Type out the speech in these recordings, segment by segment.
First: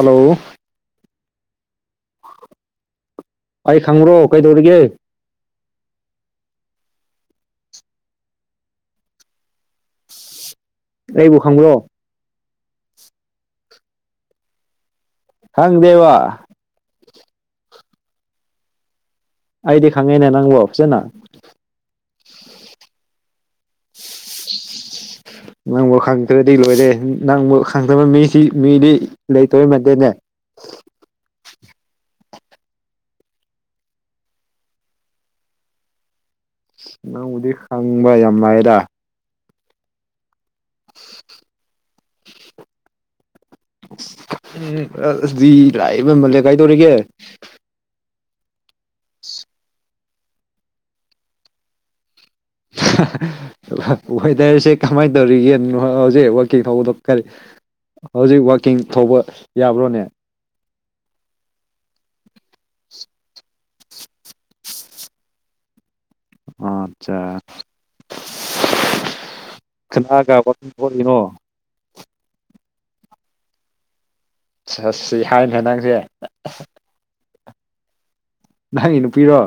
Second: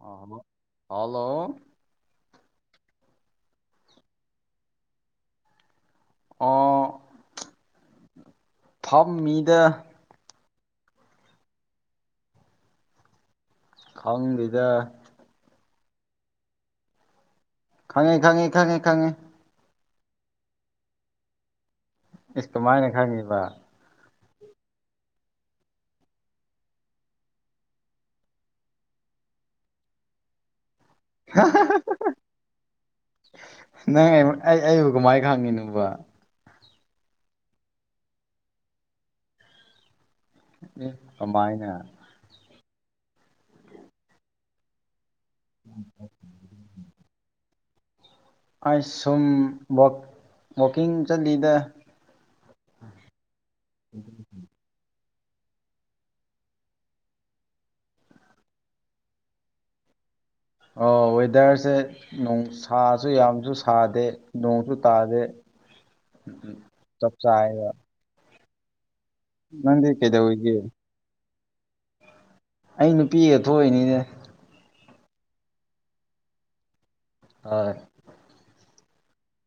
Hello hello ꯑꯩ ꯈꯪꯕ꯭ꯔꯣ ꯀꯩꯗꯧꯔꯤꯒꯦ ꯑꯣ ꯐꯝ ꯃꯤꯗ ꯑꯩꯕꯨ ꯈꯪꯕꯔꯣ ꯈꯪꯗꯦꯗꯥ ꯍꯪ ꯗꯦꯕ ꯈꯪꯉꯦ ꯈꯪꯉꯦ ꯈꯪꯉꯦ ꯈꯪꯉꯦ ꯑꯩꯗꯤ ꯈꯪꯉꯤꯅ ꯅꯪꯕꯨ ꯐꯖꯟꯅ ꯏꯁ ꯀꯃꯥꯏꯅ ꯈꯪꯉꯤꯕ ꯅꯪꯕꯨ ꯈꯪꯗ꯭ꯔꯗꯤ ꯂꯣꯏꯔꯦ ꯅꯪꯕꯨ ꯈꯪꯗꯕ ꯃꯤꯁꯤ ꯃꯤꯗꯤ ꯂꯩꯇꯩ ꯃꯟꯗꯦꯅꯦ ꯍꯥ ꯍꯥ ꯅꯪ ꯑꯩ ꯑꯩꯕꯨ ꯀꯃꯥꯏꯅ ꯈꯪꯉꯤꯅꯣꯕ ꯅꯪꯕꯨꯗꯤ ꯍꯪꯕ ꯌꯥꯝ ꯂꯥꯏꯗ ꯑꯦ ꯀꯃꯥꯏꯅ [unintelligible] ꯑꯩ ꯁꯨꯝ ꯋꯥꯛ ꯋꯥꯛꯀꯤꯡ ꯆꯠꯂꯤꯗ ꯋꯦꯗꯔꯁꯦ ꯀꯃꯥꯏꯅ ꯇꯧꯔꯤꯒꯦ ꯍꯧꯖꯤꯛ ꯋꯥꯛꯀꯤꯡ ꯊꯣꯛꯕꯗꯣ ꯀꯔꯤ ꯍꯧꯖꯤꯛ ꯋꯥꯛꯀꯤꯡ ꯊꯣꯛꯄ ꯌꯥꯕ꯭ꯔꯣꯅꯦ ꯑꯣ ꯋꯦꯗꯔꯁꯦ ꯅꯣꯡꯁꯥꯁꯨ ꯌꯥꯝꯅꯁꯨ ꯁꯥꯗꯦ ꯅꯣꯡꯁꯨ ꯇꯥꯗꯦ ꯎꯝ ꯎꯝ ꯆꯞ ꯑꯠꯆꯥ ꯆꯦꯏꯌꯦꯕ ꯀꯅꯥꯒ ꯀꯩꯗꯧꯔꯤꯒꯦ ꯋꯥꯛꯀꯤꯡ ꯊꯣꯛꯏꯅꯣ ꯑꯩ ꯅꯨꯄꯤꯒ ꯊꯣꯛꯏꯅꯤꯅꯦ ꯑꯁ ꯌꯥꯏꯅꯥ ꯅꯪꯁꯦ ꯑꯣꯏ ꯅꯪꯒꯤ ꯅꯨꯄꯤꯔꯣ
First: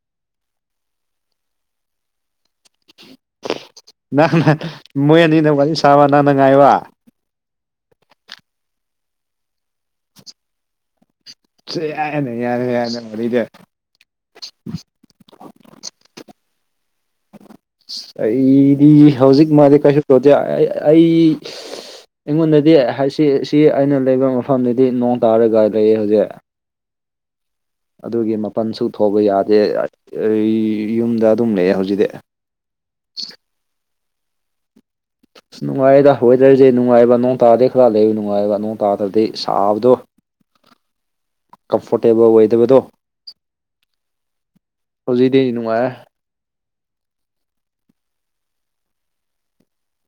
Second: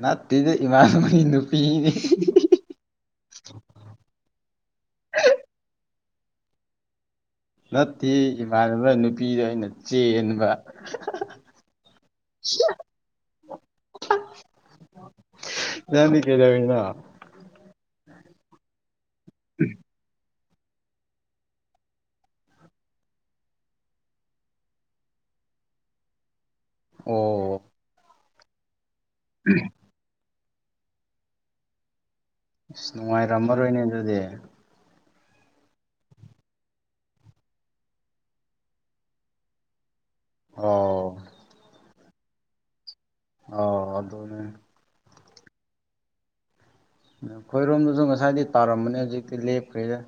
ꯅꯠꯇꯦꯗ ꯏꯃꯥꯟꯅꯕꯒꯤ ꯅꯨꯄꯤꯅꯦ ꯅꯪꯅ ꯃꯣꯏ ꯑꯅꯤꯅ ꯋꯥꯔꯤ ꯁꯥꯕ ꯅꯪꯅ ꯉꯥꯏꯕ ꯅꯠꯇꯌꯦ ꯏꯃꯥꯟꯅꯕ ꯅꯨꯄꯤꯗꯣ ꯑꯩꯅ ꯆꯦꯟꯕ ꯁꯤꯌ ꯌꯥꯔꯦ ꯌꯥꯔꯦ ꯅꯪ ꯋꯔꯤꯗꯤ ꯅꯪꯗꯤ ꯀꯩꯗꯧꯔꯤꯅꯣ ꯑꯩꯗꯤ ꯍꯧꯖꯤꯛ ꯃꯥꯗꯤ ꯍꯤꯄꯨꯒꯦ ꯑꯩ ꯑꯩꯉꯣꯟꯗꯗꯤ ꯍꯥꯏꯁꯤ ꯁꯤ ꯑꯩꯅ ꯂꯩꯕ ꯃꯐꯝꯗꯗꯤ ꯅꯣꯡ ꯇꯥꯔꯒ ꯂꯩꯌꯦ ꯍꯧꯖꯤꯛ ꯑꯣ ꯑꯗꯨꯒꯤ ꯃꯄꯜꯁꯨ ꯊꯣꯛꯄ ꯌꯥꯗꯦ ꯑꯩ ꯌꯨꯝꯗ ꯑꯗꯨꯝ ꯂꯩꯑꯦ ꯍꯧꯖꯤꯛꯇꯤ ꯑꯁ ꯅꯨꯡꯉꯥꯏꯔꯝꯃꯔꯣꯏꯅꯦ ꯑꯗꯨꯗꯤ ꯑꯁ ꯅꯨꯡꯉꯥꯏꯗ ꯋꯦꯗꯔꯁꯦ ꯅꯨꯡꯉꯥꯏꯕ ꯅꯣꯡ ꯇꯗꯣꯢ ꯋꯠꯂꯤꯕ ꯅꯨꯡꯉꯥꯏꯕ ꯅꯣꯡ ꯇꯥꯗ꯭ꯔꯗꯤ ꯁꯥꯕꯗꯣ ꯍꯥ ꯀꯝꯐꯣꯔꯇꯦꯕꯜ ꯑꯣꯏꯗꯕꯗꯣ ꯑꯥ ꯑꯗꯨꯅꯦ ꯍꯧꯖꯤꯛꯇꯤ ꯅꯨꯡꯉꯥꯏꯌꯦ ꯑꯩꯈꯣꯏꯔꯣꯝꯗꯁꯨ ꯉꯁꯥꯏꯗꯤ ꯇꯥꯔꯝꯕꯅꯦ ꯍꯧꯖꯤꯛꯇꯤ ꯂꯦꯞꯈ꯭ꯔꯦꯗ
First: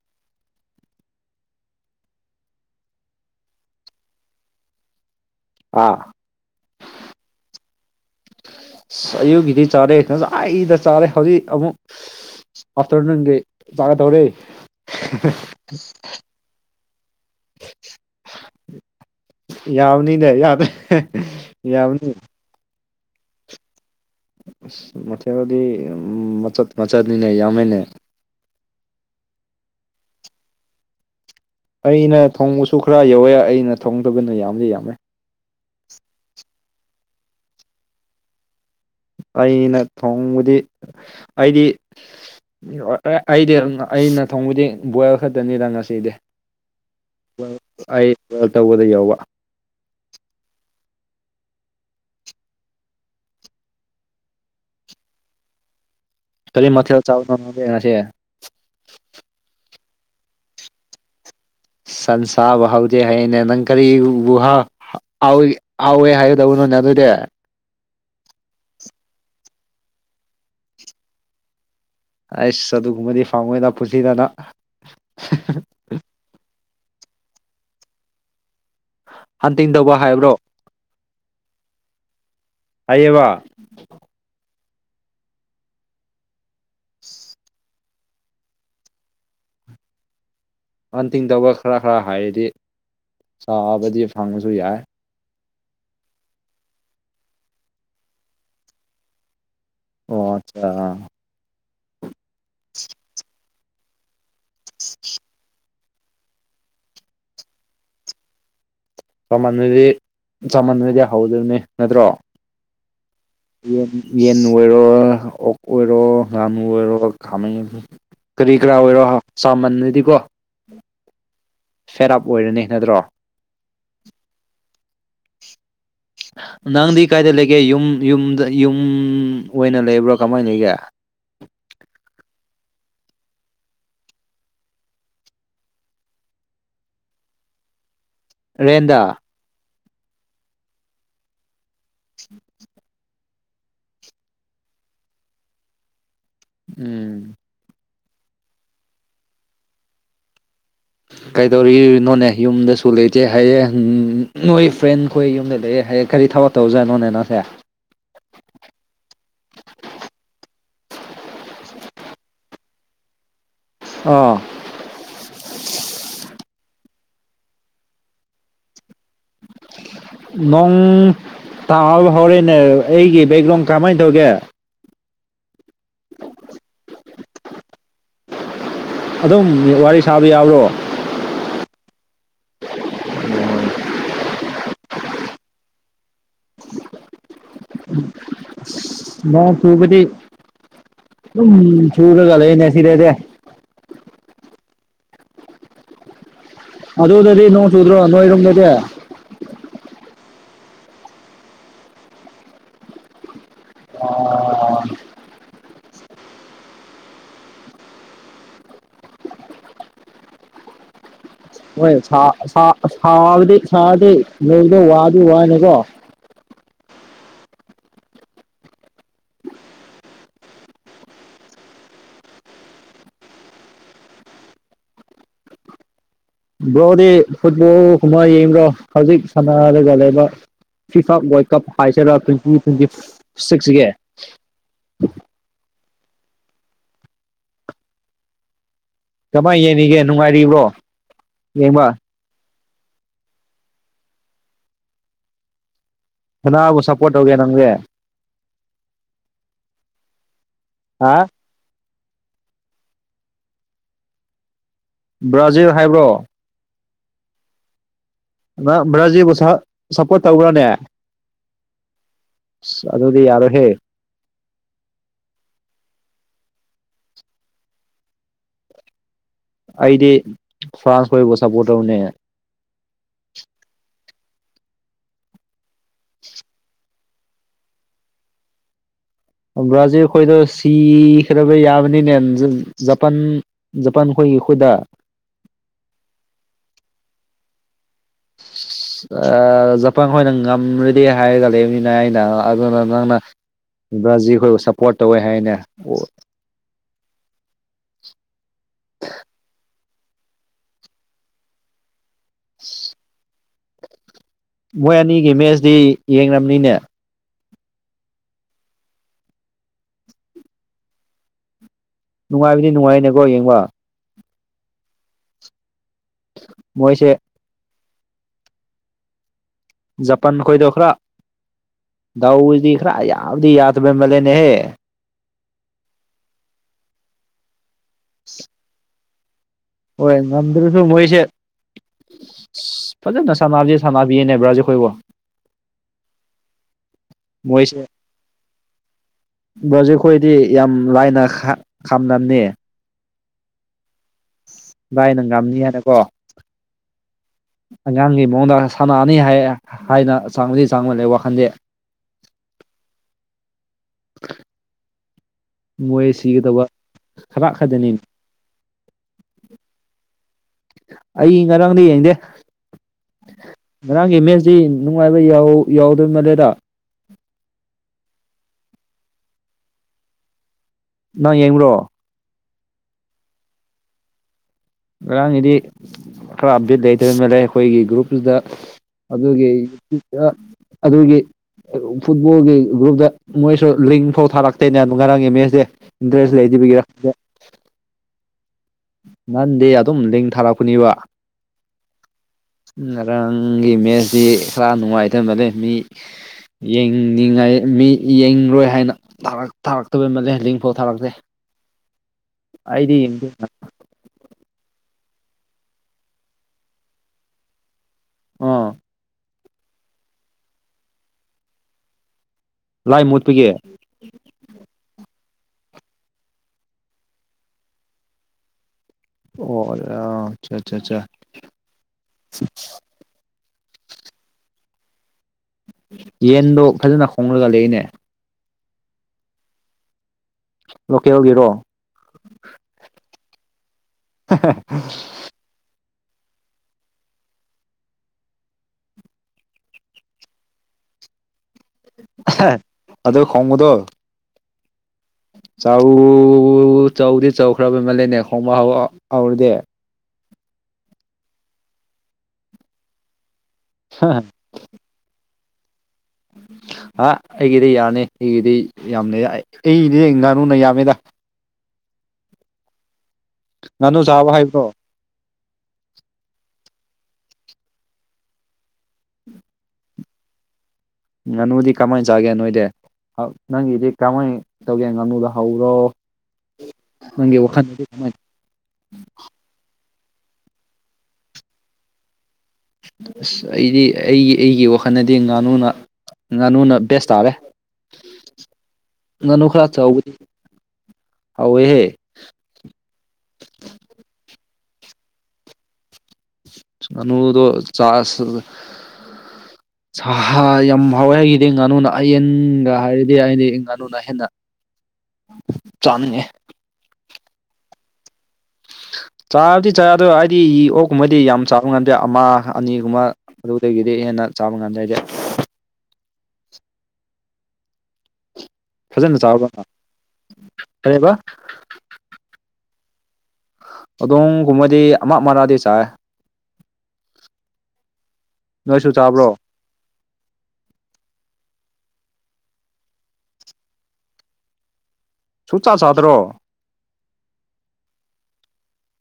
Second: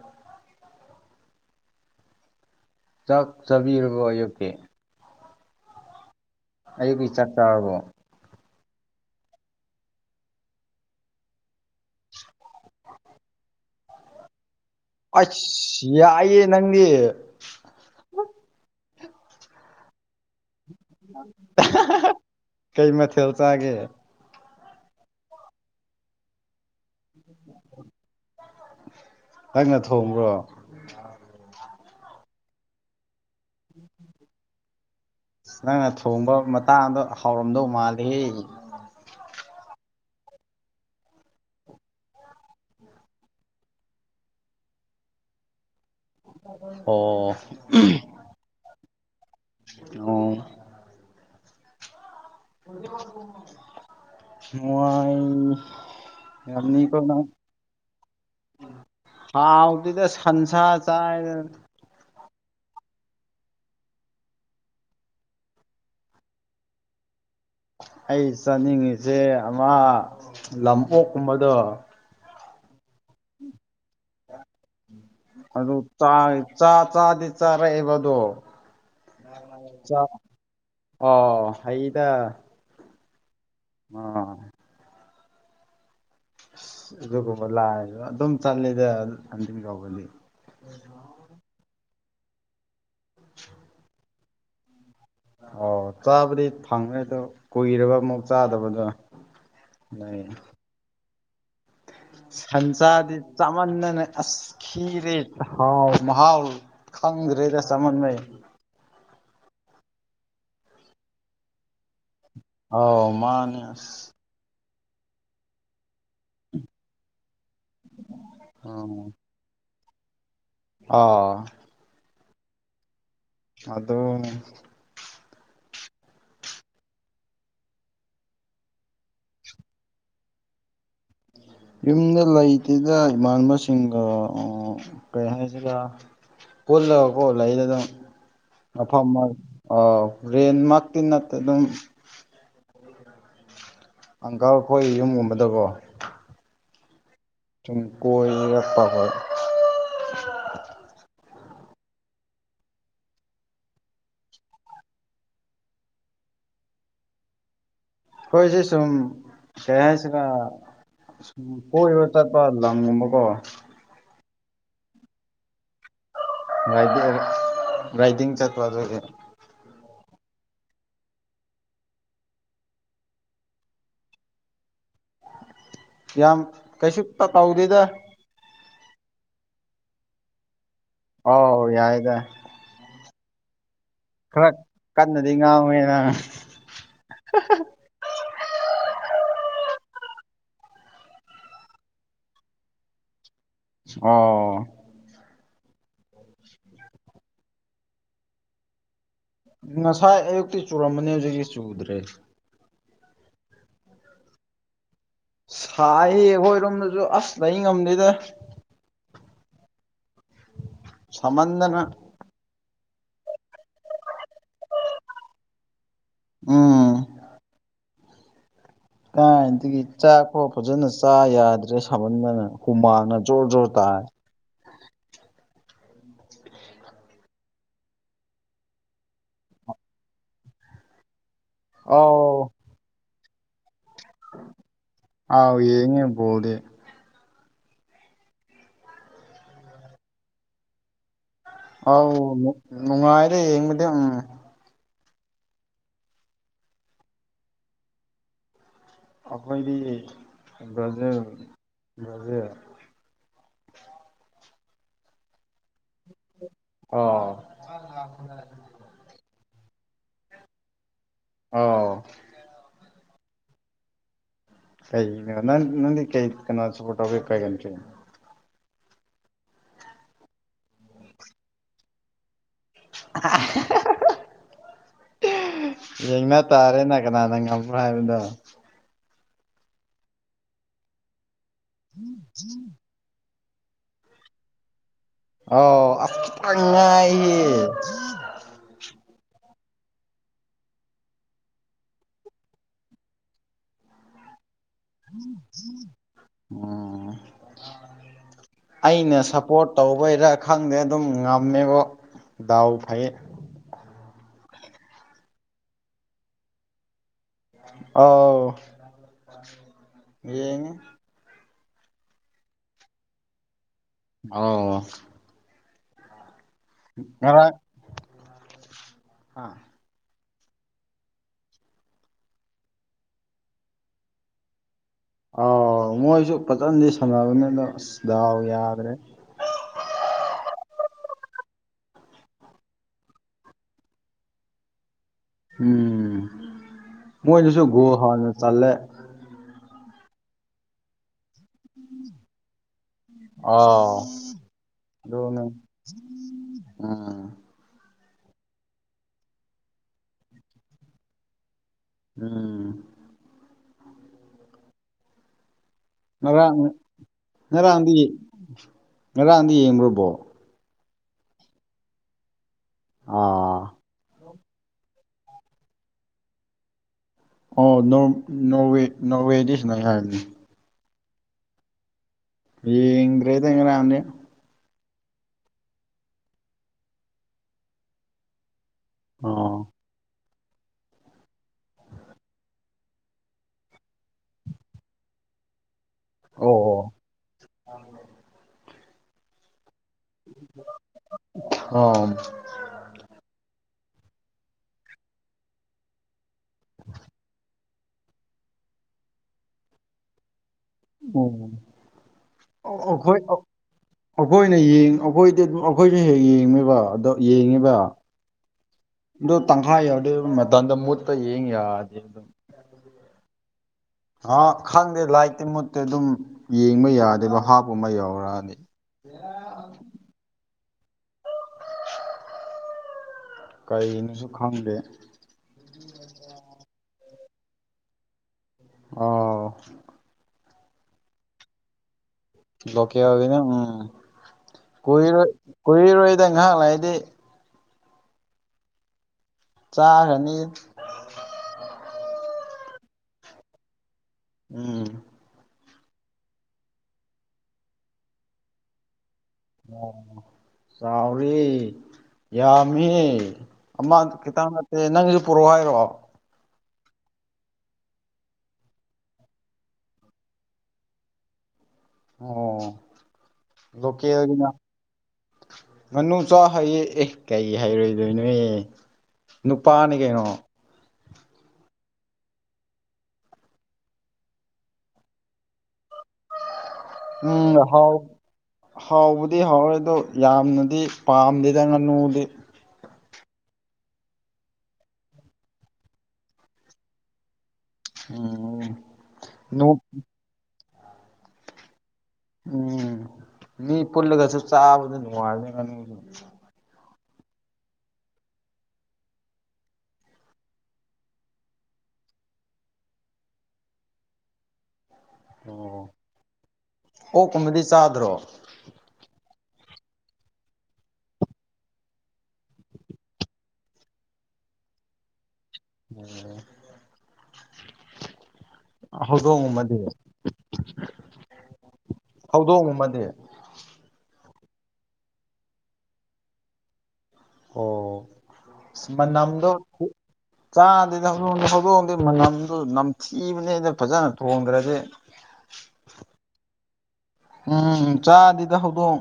ꯆꯥꯛ ꯆꯥꯕꯤꯔꯕꫭ ꯑꯌꯨꯛꯀꯤ ꯑꯥ ꯑꯌꯨꯛꯀꯤ ꯆꯥꯛ ꯆꯥꯔꯕꯣ ꯑꯁ ꯑꯌꯨꯛꯀꯤꯗꯤ ꯆꯥꯔꯦ ꯉꯁꯥꯏꯅ ꯆꯥꯔꯦ ꯍꯧꯖꯤꯛ ꯑꯃꯨꯛ ꯑꯥꯐꯇꯔꯅꯨꯟꯒꯤ ꯆꯥꯒ ꯗꯧꯔꯦ ꯑꯁ ꯌꯥꯏꯌꯦ ꯅꯪꯗꯤ ꯌꯥꯕꯅꯤꯅꯦ ꯌꯥ ꯀꯩ ꯃꯊꯦꯜ ꯆꯥꯒꯦ ꯑꯁ ꯃꯊꯦꯜꯗꯤ ꯃꯆꯠ ꯃꯆꯠꯅꯤꯅ ꯌꯥꯝꯃꯦꯅꯦ ꯅꯪꯅ ꯊꯣꯡꯕ꯭ꯔꯣ ꯑꯩꯅ ꯊꯣꯡꯕꯁꯨ ꯈꯔ ꯌꯥꯎꯋꯦ ꯑꯩꯅ ꯊꯣꯡꯗꯕꯅ ꯌꯥꯝꯗꯤ ꯌꯥꯝꯃꯦ ꯅꯪꯅ ꯊꯣꯡꯕ ꯃꯇꯥꯡꯗꯣ ꯍꯥꯎꯔꯝꯗꯧ ꯃꯥꯜꯂꯦꯍꯦ ꯑꯩꯅ ꯊꯣꯡꯕꯗꯤ ꯑꯩꯗꯤ ꯑꯦ ꯑꯩꯗꯤ ꯑꯩꯅ ꯊꯣꯡꯕꯗꯤ ꯕꯣꯏꯜ ꯈꯛꯇꯅꯤꯗ ꯉꯁꯤꯗꯤ ꯑꯣ ꯑꯩ ꯕꯣꯏꯜ ꯇꯧꯕꯗ ꯌꯥꯎꯕ ꯑꯣ ꯃꯣꯏ ꯀꯔꯤ ꯉꯝꯅꯤꯀꫭ ꯃꯊꯦꯜ ꯅꯪ ꯆꯥꯕꯅꯣ ꯅꯪꯗꯤ ꯉꯁꯤ ꯍꯥꯎꯇꯦꯗ ꯁꯟꯁ ꯆꯥꯏꯅ ꯁꯟꯁꯥꯕꯨ ꯍꯥꯎꯗꯦ ꯍꯥꯏꯌꯦꯅꯦ ꯅꯪ ꯀꯔꯤꯎꯕꯨꯍꯥ ꯍꯥꯎꯋꯤ ꯍꯥꯎꯋꯦ ꯍꯥꯏꯒꯗꯕꯅꯣ ꯅ ꯑꯗꯨꯗꯤ ꯑꯩ ꯆꯥꯅꯤꯡꯉꯤꯖꯦ ꯑꯃ ꯂꯝꯑꯣꯛꯀꯨꯝꯕꯗꯣ ꯑꯩꯁ ꯑꯗꯨꯒꯨꯝꯕꯗꯤ ꯐꯪꯉꯣꯏꯗ ꯄꯨꯟꯁꯤꯗ ꯅꯪ ꯆꯥꯏ ꯆꯥ ꯆꯥꯗꯤ ꯆꯥꯔꯛꯑꯦꯕ ꯑꯗꫭ ꯍꯟꯇꯤꯡ ꯇꯧꯕ ꯍꯥꯏꯕ꯭ꯔꯣ ꯑꯣ ꯐꯩꯗ ꯐꯩꯌꯦꯕ ꯑꯥ ꯑꯁ ꯑꯗꯨꯒꯨꯝꯕ ꯂꯥꯛꯑꯖꯨ ꯑꯗꯨꯝ ꯆꯠꯂꯤꯗ ꯍꯟꯇꯤꯟ ꯇꯧꯕꯗꯤ ꯍꯟꯇꯤꯡ ꯇꯧꯕ ꯈꯔ ꯈꯔ ꯍꯩꯔꯗꯤ ꯆꯥꯕꯗꯤ ꯐꯪꯕꯁꯨ ꯌꯥꯏ ꯑꫭ ꯆꯥꯕꯗꯤ ꯐꯪꯉꯦ ꯑꯗꫭ ꯀꯨꯏꯔꯕ ꯑꯃꯨꯛ ꯆꯥꯗꯕꯗꫭ ꯑꯣ ꯑꯠꯆꯥ ꯁꯟꯁꯥꯗꯤ ꯆꯥꯃꯟꯗꯅ ꯑꯁ ꯈꯤꯔꯦ ꯍꯥꯎ ꯃꯍꯥꯎ ꯈꯪꯗꯔꯦꯗ ꯆꯃꯟꯕꯩ ꯃꯃꯟꯗꯨꯗꯤ ꯆꯃꯟꯗꯔꯗꯤ ꯍꯧꯗꯕꯅꯤ ꯅꯠꯇ꯭ꯔꯣ ꯑꯥꯎ ꯃꯥꯥ ꯌꯦꯟ ꯌꯦꯟ ꯑꯣꯏꯔꯣ ꯑꯣꯛ ꯑꯣꯏꯔꯣ ꯉꯥꯅꯨ ꯑꯣꯏꯔꯣ ꯈꯥꯃꯦꯟ ꯀꯔꯤ ꯀꯔꯥ ꯑꯣꯏꯔꯣ ꯆꯃꯟꯗꯔꯗꯤ ꯀꯣ ꯑꯥ ꯁꯦꯠ ꯑꯞ ꯑꯣꯏꯔꯅꯤ ꯅꯠꯇ꯭ꯔꯣ ꯑꯗꯣ ꯅꯪꯗꯤ ꯀꯥꯏꯗ ꯂꯩꯒꯦ ꯌꯨꯝ ꯌꯨꯝꯗ ꯌꯨꯝ ꯑꯣꯏꯅ ꯂꯩꯕ꯭ꯔꯣ ꯀꯃꯥꯏ ꯂꯩꯒꯦ ꯌꯨꯝꯗ ꯂꯩꯇꯦꯗ ꯏꯃꯥꯟꯅꯕꯁꯤꯡꯒ ꯀꯩ ꯍꯥꯏꯁꯤꯒ ꯄꯨꯜꯂꯒꯀꯣ ꯂꯩꯔꯦ ꯑꯗꯨꯝ ꯃꯐꯝ ꯔꯦꯟꯗ ꯃ ꯔꯦꯟꯃꯛꯇꯤ ꯅꯠꯇꯦ ꯑꯗꯨꯝ [inaudible] ꯑꯪꯀꯜ ꯈꯣꯏ ꯌꯨꯝꯒꯨꯝꯕꯗꯀꯣ ꯎꯝ ꯁꯨꯝ ꯀꯣꯏꯔꯛꯄ ꯑꯈꯣꯏ ꯀꯩꯗꯧꯔꯤꯅꯣꯅꯦ ꯌꯨꯝꯗꯁꯨ ꯂꯩꯇꯦ ꯍꯥꯏꯌꯦ ꯅꯣꯏ ꯐ꯭ꯔꯦꯟ ꯈꯣꯏ ꯌꯨꯝꯗ ꯂꯩꯑꯦ ꯍꯥꯏꯌꯦ ꯀꯔꯤ ꯊꯕꯛ ꯇꯧꯖꯥꯠꯅꯣꯅꯦꯅꯣꯁꯦ ꯈꯣꯏꯁꯦ ꯁꯨꯝ ꯀꯩ ꯍꯥꯏꯁꯤꯔ ꯁꯨꯝ ꯀꯣꯏꯕ ꯆꯠꯄ ꯂꯝꯒꯨꯝꯕꯀꯣ ꯑꯥ ꯔꯥꯏꯗꯤꯡ ꯔꯥꯏꯗꯤꯡ ꯆꯠꯄ ꯑꯗꯨꯒꯤ ꯅꯣꯡ ꯇꯥꯍꯧ ꯍꯧꯔꯦꯅꯦ ꯑꯩꯒꯤ ꯕꯦꯛꯒ꯭ꯔꯥꯎꯟ ꯀꯔꯝꯃꯥꯏꯟ ꯇꯧꯒꯦ ꯌꯥꯝ ꯀꯩꯁꯨꯞꯇ ꯇꯧꯗꯦꯗ ꯑꯗꯨꯝ ꯋꯥꯔꯤ ꯁꯥꯕ ꯌꯥꯕ꯭ꯔꯣ ꯑꯧ ꯌꯥꯏꯗ ꯈꯔ ꯀꯟꯅꯗꯤ ꯉꯥꯡꯉꯣꯍꯦ ꯅꯪ ꯏꯁ ꯅꯣꯡ ꯆꯨꯕꯗꯤ ꯗꯨꯝ ꯆꯨꯔꯒ ꯂꯩꯌꯦꯅꯦ ꯁꯤꯗꯗꯤ ꯑꯣ ꯑꯗꯨꯗꯗꯤ ꯅꯣꯡ ꯆꯨꯗ꯭ꯔꯣ ꯅꯣꯏꯔꯨꯝꯗꯗꯤ ꯉꯁꯥꯏ ꯑꯌꯨꯛꯇꯤ ꯆꯨꯔꯝꯕꯅꯤ ꯍꯧꯖꯤꯛꯇꯤ ꯆꯨꯗ꯭ꯔꯦ ꯑꯣ ꯁꯥꯏꯌꯦ ꯑꯩꯈꯣꯏꯔꯣꯝꯗꯁꯨ ꯑꯁ ꯂꯩ ꯉꯝꯗꯦꯗ ꯁꯥꯃꯟꯗ ꯍꯣꯏ ꯁꯥ ꯁꯥ ꯁꯥꯕꯗꯤ ꯁꯥꯗꯦ ꯅꯣꯡꯗꯣ ꯋꯥꯗꯤ ꯋꯥꯅꯤꯀꯣ ꯎꯝ ꯀꯥꯏꯅꯗꯒꯤ ꯆꯥꯛꯐꯥꯎ ꯐꯖꯅ ꯆꯥ ꯌꯥꯗ꯭ꯔꯦ ꯁꯥꯃꯟꯗꯅ ꯍꯨꯃꯥꯡꯅ ꯖꯣꯔ ꯖꯣꯔ ꯇꯥꯔꯦ ꯕ꯭ꯔꯣꯗꯤ ꯐꯨꯠꯕꯣꯜ ꯀꯃꯥꯏ ꯌꯦꯡꯕ꯭ꯔꯣ ꯍꯧꯖꯤꯛ ꯁꯥꯟꯅꯔꯒ ꯂꯩꯕ ꯐꯤꯐꯥ ꯋꯥ꯭ꯔꯜ ꯀꯞ ꯍꯥꯏꯁꯤꯔꯥ ꯑꯥꯎ ꯇꯣꯏꯟꯇꯤ ꯇꯣꯏꯟꯇꯤ ꯁꯤꯛꯁꯒꯤ ꯑꯥꯎ ꯌꯦꯡꯉꯦ ꯕꯣꯜꯗꯤ ꯀꯃꯥꯏ ꯌꯦꯡꯔꯤꯒꯦ ꯅꯨꯡꯉꯥꯏꯔꯤꯕ꯭ꯔꯣ ꯌꯦꯡꯕ ꯑꯧ ꯅꯨꯡ ꯅꯨꯡꯉꯥꯏꯔꯤ ꯌꯦꯡꯕꯗꯤ ꯎꯝ ꯀꯅꯥꯕꯨ ꯁꯞꯄꯣꯔꯠ ꯇꯧꯒꯦ ꯅꯪꯗꯤ ꯑꯩꯈꯣꯏꯗꯤ ꯍꯥ ꯕ꯭ꯔꯥꯖꯤꯜ ꯕ꯭ꯔꯥꯖꯤꯜ ꯕ꯭ꯔꯥꯖꯤꯜ ꯍꯥꯏꯕ꯭ꯔꯣ ꯑꯣ [unintelligible] ꯅꯪ ꯕ꯭ꯔꯥꯖꯤꯜꯕꯨ ꯁꯞ ꯁꯞꯄꯣꯔꯠ ꯇꯧꯕ꯭ꯔꯅꯦ ꯑꯧ ꯑꯁ ꯑꯗꯨꯗꯤ ꯌꯥꯔꯣꯏꯍꯦ ꯀꯩꯒꯤꯅꯣ ꯅꯪ ꯅꯪꯗꯤ ꯀꯩ ꯀꯅꯥ ꯁꯞꯄꯣꯔꯠ ꯇꯧꯒꯦ [unintelligible] ꯑꯩꯗꯤ ꯐ꯭ꯔꯥꯟꯁ ꯈꯣꯏꯕꯨ ꯁꯞꯄꯣꯔꯠ ꯇꯧꯕꯅꯦ ꯌꯦꯡꯅ ꯇꯥꯔꯦꯅꯦ ꯀꯅꯥꯅ ꯉꯝ ꯕ꯭ꯔ ꯍꯥꯏꯕꯗꯣ ꯕ꯭ꯔꯥꯖꯤꯜ ꯑꯩꯈꯣꯏꯗꯣ ꯁꯤꯈ꯭ꯔꯕ ꯌꯥꯕꯅꯤꯅꯦꯝ ꯖꯞ ꯄꯟ ꯖꯄꯥꯟ ꯈꯣꯏꯒꯤ ꯈꯨꯗ ꯑꯣ ꯑꯁ ꯈꯤꯇꯪ ꯉꯥꯏꯌꯦ [inaudible] ꯖꯄꯥꯟ ꯈꯣꯏꯅ ꯉꯝꯃꯔꯗꯤ ꯍꯥꯏꯔꯒ ꯂꯩꯕꯅꯤꯅ ꯑꯩꯅ ꯑꯗꯨꯅ ꯅꯪꯅ ꯕꯔꯖꯤꯜ ꯈꫭꯏꯕꯨ ꯁꯥꯞ ꯎꯝ ꯑꯩꯅ ꯁꯞꯄꯣꯔꯠ ꯇꯧꯕꯩꯔꯥ ꯈꯪꯗꯦ ꯑꯗꯨꯝ ꯉꯝꯃꯦꯕꫭ ꯗꯥꯎ ꯐꯩꯌꯦ ꯃꯣꯏ ꯑꯅꯤꯒꯤ ꯃꯦꯁꯇꯤ ꯌꯦꯡꯔꯝꯅꯤꯅꯦ ꯑꯥꯎ ꯌꯦꯡꯉꯦ ꯅꯨꯡꯉꯥꯏꯕꯗꯤ ꯅꯨꯡꯉꯥꯏꯅꯦꯀꯣ ꯌꯦꯡꯕ ꯑꯥꯎ ꯃꯣꯏꯁꯦ ꯉꯔꯥꯡ ꯖꯄꯟ ꯈꯣꯏꯗꯣ ꯈꯔ ꯗꯥꯎꯗꯤ ꯈꯔ ꯌꯥꯕꯗꯤ ꯌꯥꯗꯕꯩ ꯃꯜꯂꯦꯅꯦ ꯑꯥꯎ ꯃꯣꯏꯖꯨ‌ ꯐꯖꯅꯗꯤ ꯁꯥꯟꯅꯕꯅꯤ ꯑꯗꫭ ꯑꯁ ꯗꯥꯎ ꯌꯥꯗ꯭ꯔꯦ ꯍꯣꯏ ꯉꯝꯗ꯭ꯔꯁꯨ ꯃꯣꯏꯁꯦ ꯐꯖꯅ ꯁꯥꯟꯅꯁꯡꯖꯦ ꯁꯥꯟꯅꯕꯤꯌꯦꯅꯦ ꯕ꯭ꯔꯥꯖꯤꯜ ꯈꯣꯏꯕꯣ ꯎꯝ ꯃꯣꯏꯗꯨꯁꯨ ꯒꯣꯜ ꯍꯥꯟꯅ ꯆꯜꯂꯦ ꯕ꯭ꯔꯖꯤꯜ ꯑꯩꯈꯣꯏꯗꯤ ꯌꯥꯝ ꯂꯥꯏꯅ ꯈꯝꯅꯝꯅꯦ ꯑꯣ ꯑꯗꯨ ꯂꯥꯏꯅ ꯅꯪ ꯉꯝꯅꯤ ꯍꯥꯏꯅꯀꯣ ꯎꯝ ꯑꯉꯥꯡꯒꯤ ꯃꯑꯣꯡꯗ ꯁꯥꯟꯅꯅꯤ ꯍꯥꯏ ꯍꯥꯏꯅ ꯆꯪꯕꯗꯤ ꯆꯪꯃꯜꯂꯦ ꯋꯥꯈꯜꯗꯤ ꯎꯝ ꯃꯣꯏ ꯉꯔꯥꯡ ꯁꯤꯒꯗꯕ ꯈꯔ ꯈꯛꯇꯅꯤ ꯉꯔꯥꯡꯗꯤ ꯉꯔꯥꯡꯗꯤ ꯌꯦꯡꯕꯔꫭ ꯕꫭꯜ ꯑꯩ ꯉꯔꯥꯡꯗꯤ ꯌꯦꯡꯗꯦ ꯑꯥ ꯉꯔꯥꯡꯒꯤ ꯃꯦꯁꯇꯤ ꯅꯨꯡꯉꯥꯏꯕ ꯌꯥꯎꯗꯣꯏ ꯃꯥꯜꯂꯦꯗ ꯑꫭ ꯅꫭꯔꯋꯦ ꯅꯣꯋꯦꯗꯤ ꯁꯥꯟꯅꯩ ꯍꯥꯏꯕꯅꯦ ꯅꫭꯏ ꯌꯦꯡꯕꯔꯣ ꯌꯦꯡꯗꯔꯦꯗ ꯉꯔꯥꯡꯗꯤ ꯉꯔꯥꯡꯒꯤꯗꯤ ꯈꯔ ꯑꯞꯗꯦꯠ ꯂꯩꯇꯕ ꯃꯥꯜꯂꯦ ꯑꯩꯈꯣꯏꯒꯤ ꯒ꯭ꯔꯨꯞꯇꯨꯗ ꯑꯗꯨꯒꯤ ꯑꯣ ꯑꯗꯨꯒꯤ ꯐꯨꯠꯕꯣꯜꯒꯤ ꯒ꯭ꯔꯨꯞꯇ ꯃꯣꯏꯁꯨ ꯂꯤꯡꯐꯥꯎ ꯊꯥꯔꯛꯇꯣꯏꯅꯦ ꯑꯗꯨ ꯉꯔꯥꯡꯒꯤꯦꯝ ꯃꯁꯦ ꯏꯟꯇꯔꯦꯁ ꯂꯩꯇꯕꯒꯤꯔ ꯑ [unintelligible] ꯅꯍꯥꯟꯗꯤ ꯑꯗꯨꯝ ꯂꯤꯡ ꯊꯥꯔꯛꯄꯅꯦꯕ ꯑꯥ ꯉꯔꯥꯡꯒꯤ ꯃꯦꯠꯁꯇꯤ ꯈꯔ ꯅꯨꯡꯉꯥꯏꯇ ꯃꯥꯂꯦ ꯃꯤ ꯌꯦꯡꯅꯤꯡꯉꯥꯏ ꯃꯤ ꯌꯦꯡꯂꯔꯣꯏ ꯍꯥꯏꯅ ꯊꯥꯔꯛꯇꯕ ꯃꯥꯜꯂꯦ ꯂꯤꯛ ꯐꫭꯜ ꯊꯥꯔꯛꯇꯦ ꯎꯝ ꯑꯩꯗꯤ ꯌꯦꯡꯗꯦ ꯍꫭꯏꯅꯦ ꯌꯦꯡ ꯑꯩꯈꯣꯏꯗꯤ ꯗꯨꯝ ꯑꯩꯈꯣꯏꯖꯨ ꯍꯦꯛ ꯌꯦꯡꯉꯕ ꯑꯗꯣ ꯌꯦꯡꯉꯦꯕ ꯑꯥ ꯑꯗꫭ ꯇꯪꯈꯥꯏ ꯌꯥꯎꯔꯗꯦ ꯃꯇꯝꯗ ꯃꯨꯠꯄ ꯌꯦꯡ ꯌꯥꯗꯦ ꯂꯥꯏ ꯃꯨꯠꯄꯒꯤ ꯑ ꯈꯪꯗꯦ ꯂꯥꯏꯠꯇꯤ ꯃꯨꯠꯇꯦ ꯑꯗꯨꯝ ꯌꯦꯡꯕ ꯌꯥꯗꯦꯕ ꯍꯥꯞꯄ ꯑꯃ ꯌꯧꯔꯛꯑꯅꯤ ꯑꯣ ꯑ ꯑꯆꯥ ꯑꯆꯥ ꯀꯩꯅꯣꯁꯨ ꯈꯪꯗꯦ ꯌꯦꯟꯗꯣ ꯐꯖꯅ ꯈꫭꯡꯔꯒ ꯂꯩꯅꯦ ꯑꯥ ꯑꯣ ꯂꯣꯀꯦꯜꯒꯤꯔꯣ ꯂꯣꯀꯦꯜꯒꯤꯅꯦ ꯎꯝ ꯀꯨꯔꯣꯏ ꯀꯨꯔꯔꯣꯏꯗ ꯉꯥꯏꯍꯥꯛ ꯂꯩꯥꯗꯤ ꯆꯔꯥꯅꯤ [unintelligible] ꯑꯗꯨ ꯈꯣꯡꯕꯗꯣ ꯎꯝ ꯆꯥꯎ ꯆꯥꯎꯗꯤ ꯆꯥꯎꯈ꯭ꯔꯕ ꯃꯜꯂꯦꯅꯦ ꯈꯣꯡꯕ ꯍꯧ ꯍꯧꯔꯗꯤ ꯆꯥꯎꯔꯤ ꯌꯥꯝꯃꯤ ꯑꯃ ꯈꯤꯇꯪ ꯅꯠꯇꯦ ꯅꯪꯁꯨ ꯄꯨꯔꯛꯑꯣ ꯍꯥꯏꯔꯣ ꯍꯥ ꯑꯩꯒꯤꯗꯤ ꯌꯥꯅꯤ ꯑꯩꯒꯤꯗꯤ ꯌꯥꯝ ꯂꯩ ꯑꯩꯒꯤꯗꯤ ꯉꯥꯅꯨꯅ ꯌꯥꯝꯃꯤꯗ ꯑꯣ ꯉꯥꯅꯨ ꯂꯣꯀꯦꯜ ꯆꯥꯕ ꯉꯥ ꯍꯥꯏꯕ꯭ꯔꯣ ꯉꯥꯅꯨ ꯆꯥ ꯍꯩꯌꯦ ꯑꯦ ꯀꯩꯒꯤ ꯍꯩꯔꯣꯏꯗꯣꯏꯅꯣꯑꯦ ꯅꯨꯄꯥꯅꯤ ꯀꯩꯅꯣ ꯉꯥꯅꯨꯗꯤ ꯀꯃꯥꯏ ꯆꯥꯒꯦ ꯅꯣꯏꯗꯤ [unintelligible] ꯅꯪꯒꯤꯗꯤ ꯀꯃꯥꯏ ꯇꯧꯒꯦ ꯉꯥꯅꯨꯗꯣ ꯍꯥꯎꯕꯔꯣ꯫ ꯎꯝ ꯍꯥꯎ ꯀꯃꯥꯏꯅ ꯍꯥꯎꯕꯗꯤ ꯍ [unintelligible] ꯍꯥꯎꯋꯦꯗꯣ ꯌꯥꯝꯅꯗꯤ ꯄꯥꯝꯗꯦꯗ ꯉꯥꯅꯨꯗꯤ ꯑꯁ ꯑꯩꯗꯤ ꯑꯩꯒꯤ ꯑꯩꯒꯤ ꯋꯥꯈꯟꯅꯗꯤ ꯉꯥꯅꯨꯅ ꯉꯥꯅꯨꯅ ꯕꯦꯁ ꯇꯥꯔꯦ ꯎꯝ ꯉꯥꯅꯨ ꯅꯨ ꯈꯔ ꯆꯥꯎꯗꯤ ꯍꯥꯎꯋꯦ ꯎꯝ ꯃꯤ ꯄꯨꯜꯂꯒ ꯆꯥꯛ ꯆꯥꯕꯗ ꯅꯨꯡꯉꯥꯏꯕꯅꯦ ꯉꯥꯅꯨꯗꯤ ꯉꯥꯅꯨꯗꯣ ꯆꯥꯁꯤ [unintelligible] [inaudible] ꯁꯥ ꯌꯥꯝ ꯍꯥꯎꯋꯦ ꯑꯩꯒꯤꯗꯤ ꯉꯥꯅꯨꯅ ꯌꯦꯟꯗ ꯍꯥꯏꯔꯗꯤ ꯑꯩꯗꯤ ꯉꯥꯅꯨꯅ ꯍꯦꯟꯅ ꯑꯣ ꯆꯥꯅꯤꯡꯉꯦ ꯑꯣꯛ ꯀꯨꯝꯕꯗꯤ ꯆꯥꯗ꯭ꯔꯣ ꯆꯥꯕꯗꯤ ꯆꯥꯏ ꯑꯗꯣ ꯍꯥꯏꯗꯤ ꯑꯣꯛꯀꯨꯝꯕꯗꯤ ꯌꯥꯝ ꯆꯥꯕ ꯉꯝꯗꯦ ꯑꯃ ꯑꯅꯤꯒꯨꯝꯕ ꯑꯗꯨꯗꯒꯤꯗꯤ ꯍꯦꯟꯅ ꯆꯥꯕ ꯉꯝꯗꯦ ꯑꯩꯗꯤ ꯎꯝ [unintelligible] ꯐꯖꯅ ꯆꯥꯕ ꯍꯧꯗꯣꯡꯒꯨꯝꯕꯗꯤ ꯀꯔꯤꯕ ꯍꯧꯗꯣꯡꯒꯨꯝꯕꯗꯤ ꯍꯧꯗꯣꯡꯒꯨꯝꯕꯗꯤ ꯑꯃ ꯃꯔ꯭ꯥꯗꯤ ꯆꯥꯏ ꯑꯣ ꯅꯣꯏꯁꯨ [unintelligible] ꯆꯥꯕ꯭ꯔꯣ ꯃꯅꯝꯗꯣ ꯆꯥꯗꯦꯗ ꯍꯧꯗꯣꯡ ꯍꯧꯗꯣꯡꯗꯤ ꯃꯅꯝꯗꯨ ꯅꯝꯊꯤꯕꯅꯦꯅ ꯐꯖꯅ ꯊꯣꯡꯗꯔ꯭ꯗꯤ ꯁꯨꯛ ꯆꯥ ꯆꯥꯗꯔꯣ ꯎꯝ ꯆꯥꯗꯤꯗ ꯍꯧꯗꯣꯡ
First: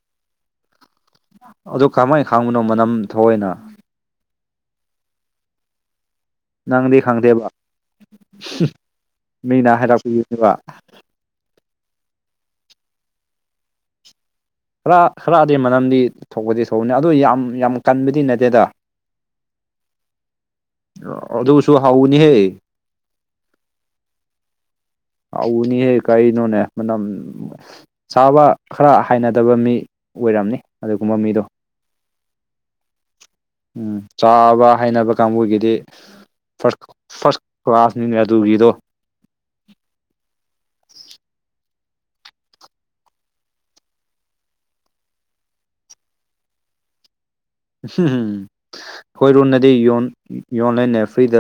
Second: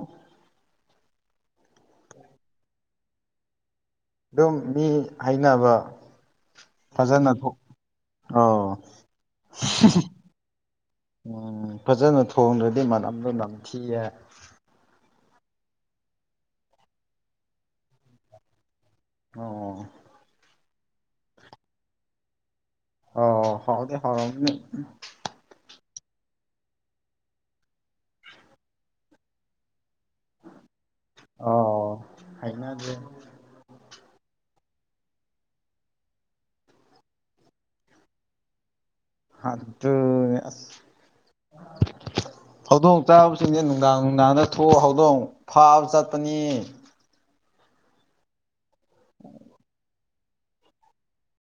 ꯑꯗꯨ ꯀꯃꯥꯏ ꯈꯥꯡꯕꯅꯣ ꯃꯅꯝ ꯊꯣꯑꯦꯅ ꯑꯗꯨꯝ ꯃꯤ ꯍꯥꯏꯅꯕ ꯅꯪꯗꯤ ꯐꯖꯅ ꯊꯣ ꯈꯪꯗꯦꯕ ꯑꯣ ꯃꯤꯅ [unintelligible] ꯍꯥꯏꯔꯛꯄꯤꯕꯅꯦꯕ ꯎꯝ ꯐꯖꯅ ꯊꯣꯡꯗ꯭ꯔꯗꯤ ꯃꯅꯝꯗꯣ ꯅꯝꯊꯤꯌꯦ ꯈꯔ ꯈꯔꯗꯤ ꯃꯅꯝꯗꯤ ꯊꯣꯛꯄꯗꯤ ꯊꯣꯛꯅꯤ ꯑꯗꯨ ꯌꯥꯝ ꯌꯥꯝ ꯀꯟꯕꯗꯤ ꯅꯠꯇꯦꯗ ꯑꯣ ꯑꯗꯨꯁꯨ ꯍꯥꯎꯕꯅꯤ ꯍꯦ ꯑꯣ ꯍꯥꯎꯗꯤ ꯍꯥꯎꯔꯝꯅꯤ ꯍꯥꯎꯅꯤꯍꯦ ꯀꯩꯅꯣꯅꯦ ꯃꯅꯝ ꯆꯥꯕ ꯈꯔ ꯍꯩꯅꯗꯕ ꯃꯤ ꯑꯣꯏꯔꯝꯅꯤ ꯑꯗꯨꯒꯨꯝꯕ ꯃꯤꯗꯣ ꯑꯣ ꯍꯩꯅꯗꯦ ꯎꯝ ꯆꯥꯕ ꯍꯩꯅꯕ ꯀꯥꯡꯕꯨꯒꯤꯗꯤ ꯐꯔꯁ ꯐꯥꯔꯁ ꯀ꯭ꯂꯥꯁꯅꯤꯅꯦ ꯑꯗꯨꯒꯤꯗꯣ꯫ ꯑꯗꯨꯅꯦ ꯑꯁ ꯍꯧꯗꯣꯡ ꯆꯥꯕꯁꯤꯡꯁꯦ ꯅꯨꯡꯗꯥꯡ ꯅꯨꯡꯗꯥꯡꯗ ꯊꯣꯛꯑ ꯍꯧꯗꯣꯡ ꯐꯥꯕ ꯆꯠꯄꯅꯤ꯫ ꯈꯣꯏꯔꯣꯝꯗꯗꯤ ꯌꯣꯟ ꯌꯣꯟꯂꯦꯅꯦ ꯐ꯭ꯔꯤꯗ꯫